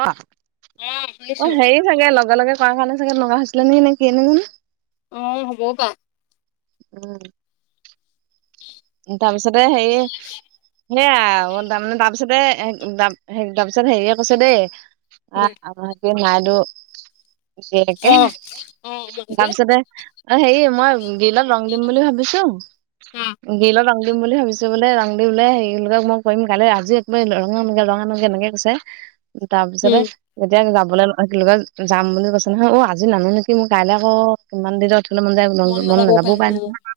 অ অ হেৰি চাগে নজনাকে কৰা কাৰণে, চাগে লগা হৈছিলে নে কি এনে অ, হ'ব বা [inaudible] তাৰপিছতে সেই সেয়া তাৰমানে তাৰপিছতে তাৰপিছত হেৰিয়ে কৈছে দেই অ আমাকে নো একে অ অ মানুহটোৱে তাৰপিছতে অ, হেৰি মই গলত ৰং দিম বুলি ভাবিছো। অ গিলত ৰং দিম বুলি ভাবিছো বোলে ৰাং দি বোলে সেইবিলাক মই কৰিম কাই আজি এক ৰং অনুংগে ৰং অনুংগে কৈ তাৰপিছতে উম যেতিয়া যাব য় কি যাম বুলি কৈছে নহয় অ আজি নানো নেকি মোৰ কাইলৈ আকৌ কিমান দিনত- মন যায় মন নাযাবও নযাবও পাৰে পাই উম নাহয়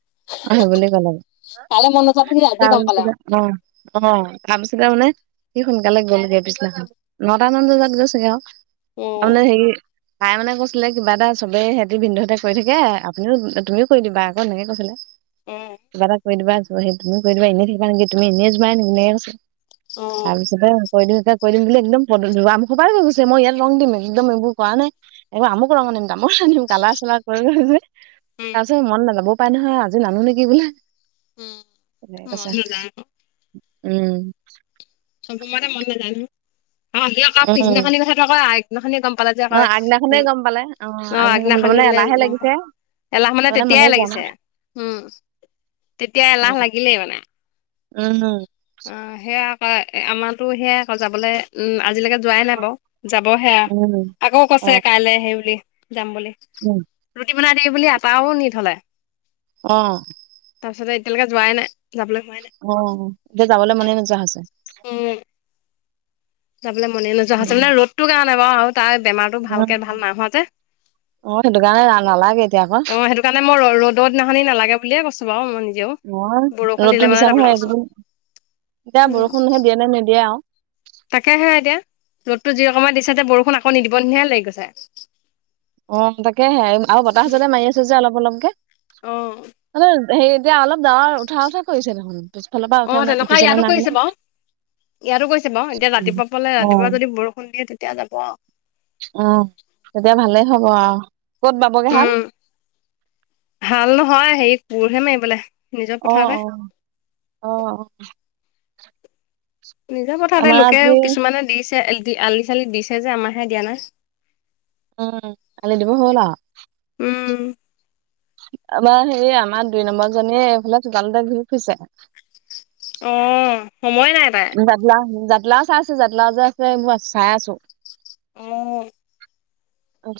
অ সেই বুলি ক'লে। অ অ। কাইলে মন নোযোৱাটো সি আজি গম পালে আৰু তাৰ মানে সি সোনকালে গ'লগে পিছনাখন নটা মান বজাত গৈ চগে আৰু অ আপুনাৰ হেৰি তাই মানে কৈছিলে কিবা এটা চবে সিহঁতি ভিন্ধহতে কৰি থাকে আপুনিও তুমিও কৰি দিবা আকৌ এনেকে কৈছিলে। উম কিবা এটা কৰি দিবা সেই তুমি কৰি দিব এনে থাকা নেকি তুমি এনেই যোৱা নেকি এনেকে কৈছে। তাৰপিছতে কৈ দিম এ কৈ দিম বুলি একদম পদ আম সবাৰেৈ গুছে মই ইয়াত ৰং দিম একদম এইবোৰ কৰা নাই একবাৰ আমুক ৰং ম কামৰ চানিম কালা চালা কৰি যে উম তাৰ পিছত মন নাযাবও পাৰে নহয় আজি নানো নেকি বোলে। উম তেনেকে কৈছে মন উম। চব সময়তে মন নাজাই নহয় অ সিাপ উম পিছদিনাখনি কথাটো আকৌ আগদিনাখনি গম কলত যে অ কয়, আগদিনাখনে গম পালে অ' গম পালে আগদিনাখন মানে নিলে এলাহে গম পাম। লাগিছে এলাহ মানে, তাৰমানে মনে তেতিয়াই যোৱা লাগিছে। নাই উম'। তেতিয়া এলাহ উম লাগিলেই মানে। অ' সেয়া। হয়, আমাৰতো সেয়াই আকৌ যাবলৈ উম' আজিলৈকে যোৱাই নাই বাৰু। যাব হে আৰু উম উম আকৌ অ কৈছে কাইলে সেই বুলি, যাম বুলি। উম ৰুটি। বনাই দেই বুলি আটাও নি থলে। অ'। একেলগে যোৱাই নাই। যাবলৈ হোৱাই নাই অ', এতিয়া, যাবলৈ মনেই নোজোৱা হৈছে। উম'। যাবলৈ মনে নোযোৱা হৈছে। উম মানে ৰ'দটো কাৰণেই বাৰু আৰু তাইৰ বেমাৰটো উম ভালকে ভাল নাই হোৱা যে। অ সেইটো কাৰণে নালাগে এতিয়া আকৌ অ' সেইটো কাৰণে, মই ৰ-ৰ'দৰ দিনাখনেই নালাগে বুলিয়ে কৈছো বাৰু মই নিজেও। মই বৰষুণ দিলে ৰ'দটো মানে দিছা যাবলৈ নহয় কৈছো একদিন, এতিয়া উম বৰষুণহে দিয়ে নে নিদিয়ে আৰু। টো যি অকমান দিছে, যে বৰষুণ আকৌ নিদিব নিহে লাগি গৈছে। অ, তাকে হে আৰু বতাহজাতে মাৰি আছে যে অলপ অলপকে, অ মানে সেই এতিয়া, অলপ ডাৱৰ উঠা উঠা কৰিছে দেখোন। পিছফালৰ পৰা উঠা অ' নাই তেনেকুৱা উঠিছে নে ইয়াতো নাই কৰিছে বাৰু। ইয়াতো কৰিছে বাৰু এতিয়া জানো ৰাতিপুৱা পালে অ ৰাতিপুৱা যদি বৰষুণ দিয়ে তেতিয়া যাব আৰু। অ' তেতিয়া ভালেই হব আৰু। ক'ত পাবগে হাল উম' ভাল নহয় হেৰি পোৰহে মাৰিবলে। নিজৰ অ, পথাৰতে অ, অ। নিজৰ কথাতে আমাৰ লোকে, আজি কিছুমানে দিছে। দি আলি চালি দিছে যে, আমাৰ হে দিয়া নাই। উম আলি দিব হ'ল আৰু। উম। আমাৰ হেৰি, আমাৰ দুই নম্বৰ জনীয়ে এইফালে চোকালতে ঘূৰি ফুৰিছে। অ'। সময় নাই তাই জাতিলাও জাতিলাও চাই আছে, জাতিলাও যে আছে মই চাই আছো। উম',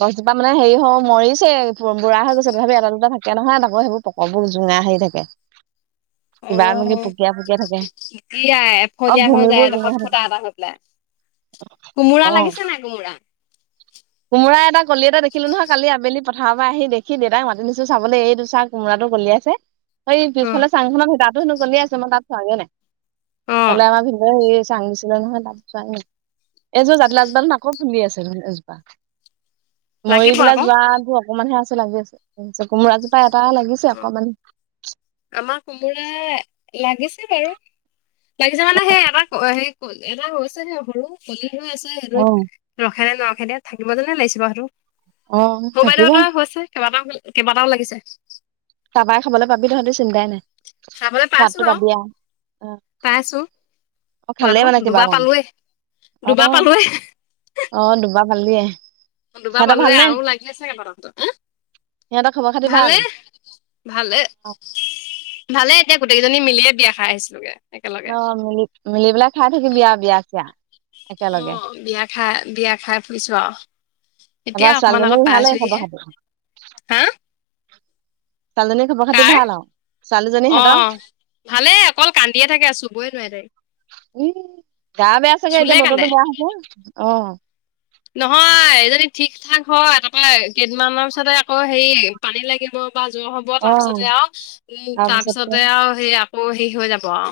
গছজোপা মানে হেৰি হ মৰিছে। বুঢ়া হৈ গৈছে তথাপি, এটা দুটা থাকে নহয় তাকো সেইবোৰ প্ৰকবোৰ। জোঙা হেৰি থাকে। অ কিবা নেকি পুকিয়াই পুকিয়াই থাকে। এতিয়াই, অ এফলীয়া হৈ যায় ভূমিবোৰ জোঙা এডোখৰ হৈ থাকে ফুটা এটা হৈ পেলাই। কোমোৰা অ লাগিছে নাই কোমোৰা। কোমৰা এটা কলি এটা দেখিলো নহয় কালি আবেলি পথাৰৰ পৰা আহি দেখি দেউতাক মাতি নিছো চাবলৈ এইটো চা কোমোৰাটো কলিয়াছে। সেই উম পিছফালে চাংখনত ফুটা হেনো কলিয়াইছে মই তাত চোৱাগে নাই। অ সিফালে আমাৰ দিব হি। চাং দিছিলে নহয়, তাত চোৱাগেই এইযোৰ জাতিলাউ জোপা আকৌ ফুলি আছে ন এজোপা। মৰি লাগিব পেলাই আকৌ যোৱাটো অকণমানহে আছে লাগি আছে। কোমোৰা জো। এটা-এটা লাগিছে, অকমান। আমাৰ কোমোৰা, লাগিছে বাৰু। লাগিছে মানে সেই এটা সেই ক এটা হৈছে নে সৰু কলি। অ' আছে সেইটো, অ ৰখে নে নৰখে দে থাকিব যেনে লাগিছে বাৰু অ সেইটো। হ' থাকিব বাইদেউত হৈছে, কেইবাটাও-কেইবাটাও লাগিছে। চাবাই। খাবলৈ পাবি তহঁতে চিন্তাই নাই। খাবলৈ পাইছো সোৱাদটো বাৰু পাবি আৰু। পাইছো অ' খালেই পোৱাতো মানে কিবা দুবাৰ অকণ। পালোৱে দুবাৰ পালোৱে অহ'-অহ' দুবাৰ ভাল দিয়ে। দুবাৰ পালোৱে আৰু লাগি আছে কেইবাটাও তাহঁতৰ হে। সিহঁতৰ খবৰ খাতি ভাল ভালে-ভালে। ভালে, এতিয়া গোটেইজনী মিয়ে বিয়া খাই আহিছিলোগে। একেলগে অহ' মিলি মিলি পেলাই খাই থাকিব আৰু বিয়া চিয়া। একেলগে অ' বিয়া খাই বিয়া খাই ফুৰিছো আৰু। তাৰপৰা এতিয়া অকমান ছোৱালীজনীও আগত পাই ভালেই খবৰ আছোহহে খাতি হা, ছালজনী খাব খাতি কাৰ ভাল আৰু। ছোৱালীজনী সিহঁতৰ অ' ভালেই অকল কান্দিয়ে থাকে চুবই নোৱি তাইক। উম, গা বেয়া চাগে চুলে এতিয়া কান্দে বতৰটো বেয়া আ হৈছে অ', নহয় এইজনী ঠিক ঠাক হয় তাৰপৰা কেইদিনমানৰ পিছতে আকৌ হেৰি পানী লাগিব। বা জ্বৰ হব অ তাৰ পিছতে আৰু উম তাৰ তাৰপিছতে পিছতে আৰু সেই আকৌ হেৰি হৈ যাব আৰু।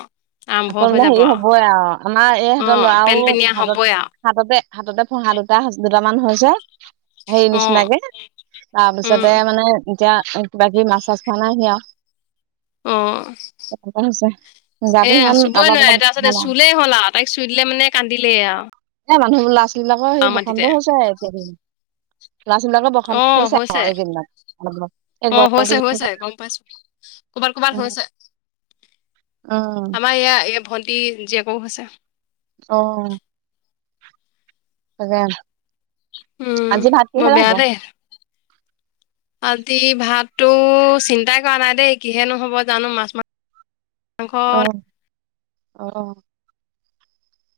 আৰম্ভ আকৌ হৈ মানে যাব হেৰি হবই আৰু আ', ম অ এইহঁতৰ ল'ৰাও পেনপেনীয়া হাতত হবই আৰু হাততে হাততে ফহা দুটা দুটামান হৈছে। হেৰি অ নিচিনাকে উম তাৰপিছতে মানে এতিয়া কিবা কিবি মাছ চাছ খোৱা নাই সি অ আৰু হৈছে গ এ চুবই নোৱাৰে তাৰপাছততে চুলেই হ'ল আৰু তাইক চুইিলোনে কান্দিলেই আৰু। এ মানুহবোৰ লৰাোৱালীবিলাকৰ সেই আৰু মাটিতে বসন্ত হৈছে এতিয়া। ল'ৰা ছোৱালী বিলাকৰ বসন্ত অ' আকৌ হৈছে এইকেইদিনত অলপ অলপ এই অ' গৰম হৈছে হৈছে গম পাইছো। কবাৰ কোবাৰ উম হৈছে। উম আমাৰ ইয়া এই ভণ্টি জীয়েকো হৈছে। অহ, তাকে উম আজি ভাত বৰ কিহে বেয়া হব। দেই আজি ভাতটো চিন্তাই কৰা নাই দেই কিহেনোহ'ব জানো মাছ-মাছ, মাংস অ ত অ'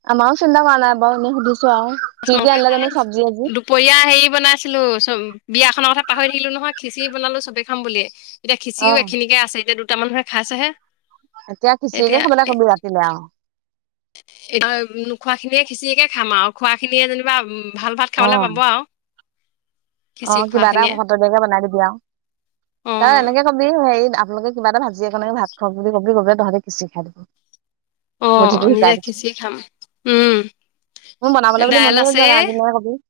আমও চিন্তা ম নবওনে সুধিছো আৰু মাছ কি কি মংস আনিলে খাই জানো আহিছো চব্জি আজি দুপৰীয়া হেৰি বনাইছিলো চব। বিয়া খনৰ কথা পাহৰি থাকিলো নহয় খিচি বনালো চবেই খাম বিয়ে এতিয়া অ খিচিওখিনিকে আছে এতিয়া কেইটা মানুহে খাইছেহে। এতিয়া খিচিয়কে খাবলৈ কবি ৰাতিলে আৰু। এ নোখোৱা খিনিয়ে খিচিকে খাম আৰু খোৱা খিনিয়ে যেনিবা উম, ভাল-ভাত খাবলৈ অ', পাব আৰু। খিচিৰি অ' খোৱা কিবা এটা খিনিয়ে সততীয়াকে বনাই দিবি আৰু অ ত এনেকে কবি হেৰি। আপোনালোকে কিবা এটা ভাজি এখনেৰে ভাত খাওঁ বুলি-বুলি গলে তহঁতে কিচি খাই দিব। আহ নিজে খিচিৰি খাম উম মোৰ বনাবলৈ বুলি দাইল মনে আছে যোৱা নাই আজিলৈ কবি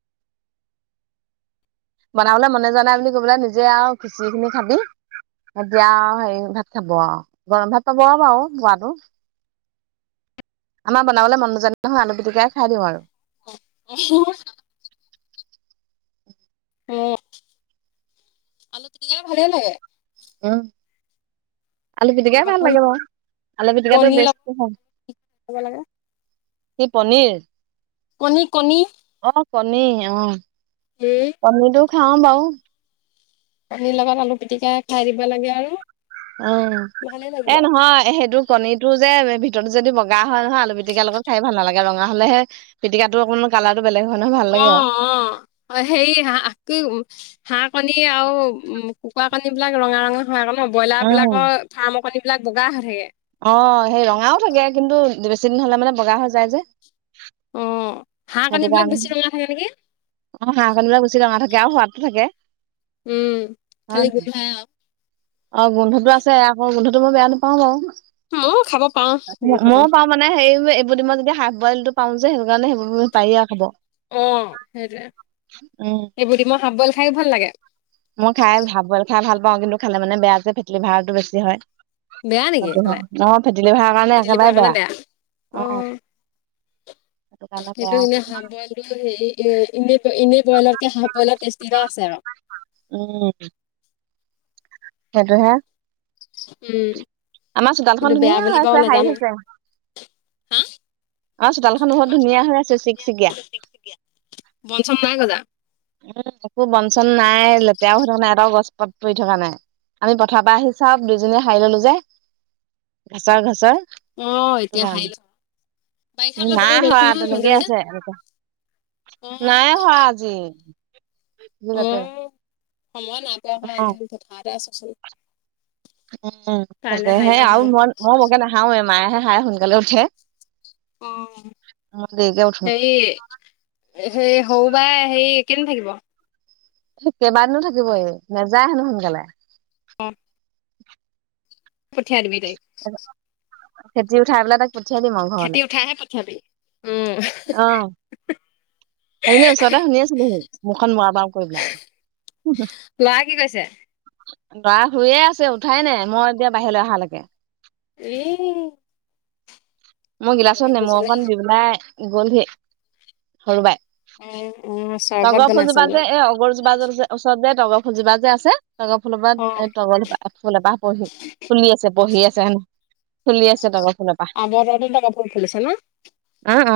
বনাবলৈ মনে যোৱা নাই বুলি কৈ লৈ নিজে আৰু খিচিৰি খিনি খাবি,, এতিয়া হেৰি ভাত খাব আৰু গৰম ভাত পাব আৰু বাৰু খোৱাটো আমাৰ বনাবলৈ মন নাযায় নহয় আলু পিটিকাই খাই দিওঁ আৰু। উ [unintelligible] আলু তিটিকা ভালেই লাগে হা [unintelligible] আলু পিটিকাই কেতিয়াবা ভাল কণী লাগে বাৰু আলু পিটিকাটো কণী বেছ লগ ভাল খাব লাগে কি পনীৰ, কণী কণী, অ কণী অ, উম কণীটো খাও বাৰু, কনীৰ লগত আলু পিটিকা খাই দিব লাগে আৰু, উম ভালে এ লাগিব। নহয় সেইটো কণীটো যে ভিতত যদি বগা হয় নহয় আলু পিটিকাৰ লগত খাই ভালাগে ৰঙা হলেহে পিটিকাটো অকমান কালাৰটো বেলেগ হয় নহয় ভাল অ লাগে আৰু অ সেইয়া [unintelligible] হাঁহ কণী আৰু উম কুকুৰা কণী বিলাক ৰঙা ৰঙা হয় আকৌ ন ব্ৰইলাৰ উম। বিলাকৰ ফাৰ্মৰ কণী বিলাক বগা হৈ থাকে। অ সেই ৰঙাও থাকে কিন্তু বেছি দিন হলে মানে বগা হৈ যায় যে। অ', হাঁহ কণী সেইটো বিলাক কাৰণে, বেছি ৰঙা থাকে নেকি অ হাঁহ কণী বিলাক বেছি ৰঙা থাকে। আৰু সোৱাদো থাকে। উম হয় খালি নহয়? [inaudible] অ গোন্ধটো আছে আকৌ গোন্ধটো মই বেয়া নাপাওঁ বাও। ময়ো খাব পাৰো গোন্ধটো মও পাওঁ মানে সেই এইবোৰ দম যেতিয়া হাফ বইলটো পাও যে সে সেইকাৰণে সেইবোৰ পাৰি আও খাব। অ', সেইটোৱে উম এইবোৰ দিমৰ হাফ বইল খাইও ভাল লাগে। মই খায় হাফ বৱেল খায় ভাল পাওঁ, কিন্তু খালে মানে বেয়া যে ফেটী লিভাৰটো বেছি হয়। বেয়া নেকি খালে অহ ফেটী লিভাৰ কাৰণে ফেটি লিভাৰ একেবাৰে কাৰণে বেয়া। অ। কাৰণে সেইটো বেয়া এনে আকৌ, হাফ বৱেল বুলি সেই এ এনে এনেই বৱেলতকে হাফ বৱেলৰ টেষ্টি এটা আছে আৰু। সেটো হে। উম কিন্তু বেয়া ধুনীয়া হৈ বুলি বাও আছে সাৰি নাজানো, থৈছে, হা? আমাৰ চোতালখন বহুত ধুনীয়া হৈ আছে চিকচিকীয়া, বন চন নাই গজা? একো বন চন নাই লেতেৰাও হৈ থকা নাই এটাও গছ পাত পৰি থকা নাই। আমি পথাৰ পৰা আহি চাও দুইজনীয়ে সাৰি ল'লো যে ঘছৰ-ঘচৰ। অ সেইটো এতিয়া কাৰণে, হাৰিলো বাৰিষা অলপ বন নাই গ'ল সৰা নহয় মাজে তেনেকেই মাজে আছে। অ নাই হোৱা আজি। অ সময় নাইপোৱা ন অ [unintelligible] পথাৰতে আছো চোন। উম, তাকে সে হ'ব আৰু মই-মই বৰকে নাসাৰুৱে মায়েহে সাৰে সোনকালে উঠে। অ', মই দেৰিকে উঠো, হেৰি [unintelligible] [unintelligible] হেৰি কেদিন থাকিব। কেইবাদিনো থাকিব এই নেযায় হেনো সোনকালে। অ'। [inaudible] পঠিয়াই দিবি তাইক। খেতি উঠাই পেলাই তাক পঠিয়াই দিম আৰু ঘৰলে, খেতি উঠাইহে পঠিয়াবি উম। অ'। সেইজনি ওচৰতে শুনি আছিল হি, মুখখন [unintelligible] কৰি পেলাই। ল'ৰাই কি কৈছে। ল'ৰা শুইয়ে আছে উঠাই নাই মই এতিয়া বাহিৰলৈ অহালৈকে। ই। মোৰ গিলাচত নেমু অকণ দি পেলাই অ', অ', চৰ্বত তগৰ বনাইছে ফুলজোপা মানে যে এ অগৰজোপা যে ওচৰত যে তগৰ ফুলজোপা যে আছে। তগৰ ফুলৰ পৰা অ', এ তগৰ ফুল এপাহ পহী ফুলি আছে পহি আছে ফুলি আছে তগৰ ফুল এপ [unintelligible] ফুলিছে ন। অ অ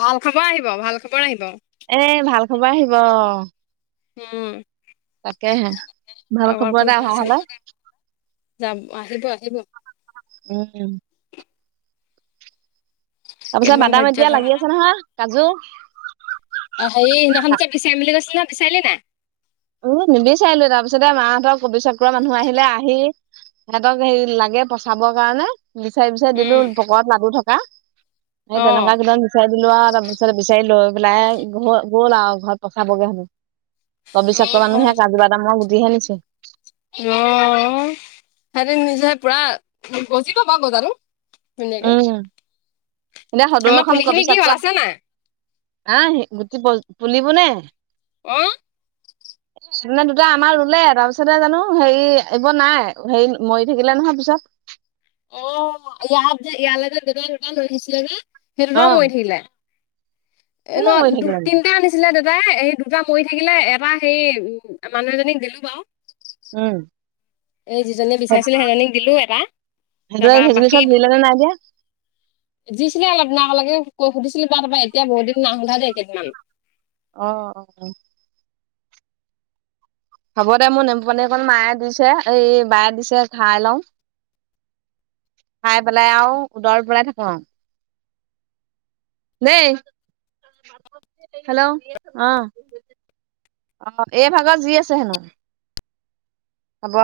ভাল খবৰ আহিব-ভাল খবৰ আহিব। এ ভাল খবৰ আহিব উম। তাকেহে ভাল খবৰ এটা অহা হ'লে। যাম আহিব- আহিব। উম। তাৰ পিছত কেইদিনমান বাদাম ধৈৰ্য্য এতিয়া ধৰ। লাগি আছে নহয় কাজু। অ', হেৰি সিনাখন যে বিচাৰিম বুলি কৈছিলে বিচাৰিলে নাই। উম নিবিচাৰিলো তাৰপিছতে মাহঁতৰ অফিচৰ পৰা মানুহ আহিলে আহি সিহঁতক হেৰি লাগে পচাবৰ কাৰণে। বিচাৰি-বিচাৰি দিলো উম, [unintelligible] লাডু থকা এই তেনেকুৱা অ'। কিবা বিচাৰ দিলো আও তাৰপিছত বিচাৰি লৈ পেলাই গ'ল আৰু ঘৰত পচাবগে হেনো। [unintelligible] অ', মানুহে কিবা এটা মই সুধি হে নিছো। অ', সিহঁতে নিজে পুৰা গজিব বাৰু গজাটো। ধুনীয়াকে, উম এতিয়া সদৌ আমাৰ পুলি খিনি কি হ'ল আছে নাই। আ গুটি প পুলিব নে। অ'। [inaudible] মানে দুটা আমাৰ ৰুলে তাৰপিছতে জানো হেৰি এইবোৰ নাই হেৰি মৰি থাকিলে নহয় পিছত। অ', ইয়াত যে ইয়ালৈকে দুটা- দুটা লৈ আহিছিলে যে সেই অ দুটাও মৰি থাকিলে। ন কেলে মৰি দু থাকিলে নো? তিনিটা আনিছিলে দে যাই সেই দুটা মৰি থাকিলে এটা সেই উ মানুহ এজনীক দিলো বাৰু। উম। এই যিজনীয়ে বিচাৰিছিলে সেইজনীক দিলোঁ এটা সেইটোৱে তাৰপৰা সেইজনী বাকী চব দু জুৰিলে নে নাই এতিয়া দিছিলে অলপ দিনৰ আগলেকে সুধিছিলো তাৰ তাৰপা এতিয়া বহুত দিন না সোধা দেই কেইদিনমান। অ'-অ'। হ'ব দে মোৰ নেমুপানী অকণ মায়ে দিছে এই বায়ে দিছে খাই লওঁ। খাই পেলাই আৰু উদৰত বৰাই থাকো আৰু। দেই হেল্ল' অহ, অ' এই ভাগত যি আছে হেনো হব।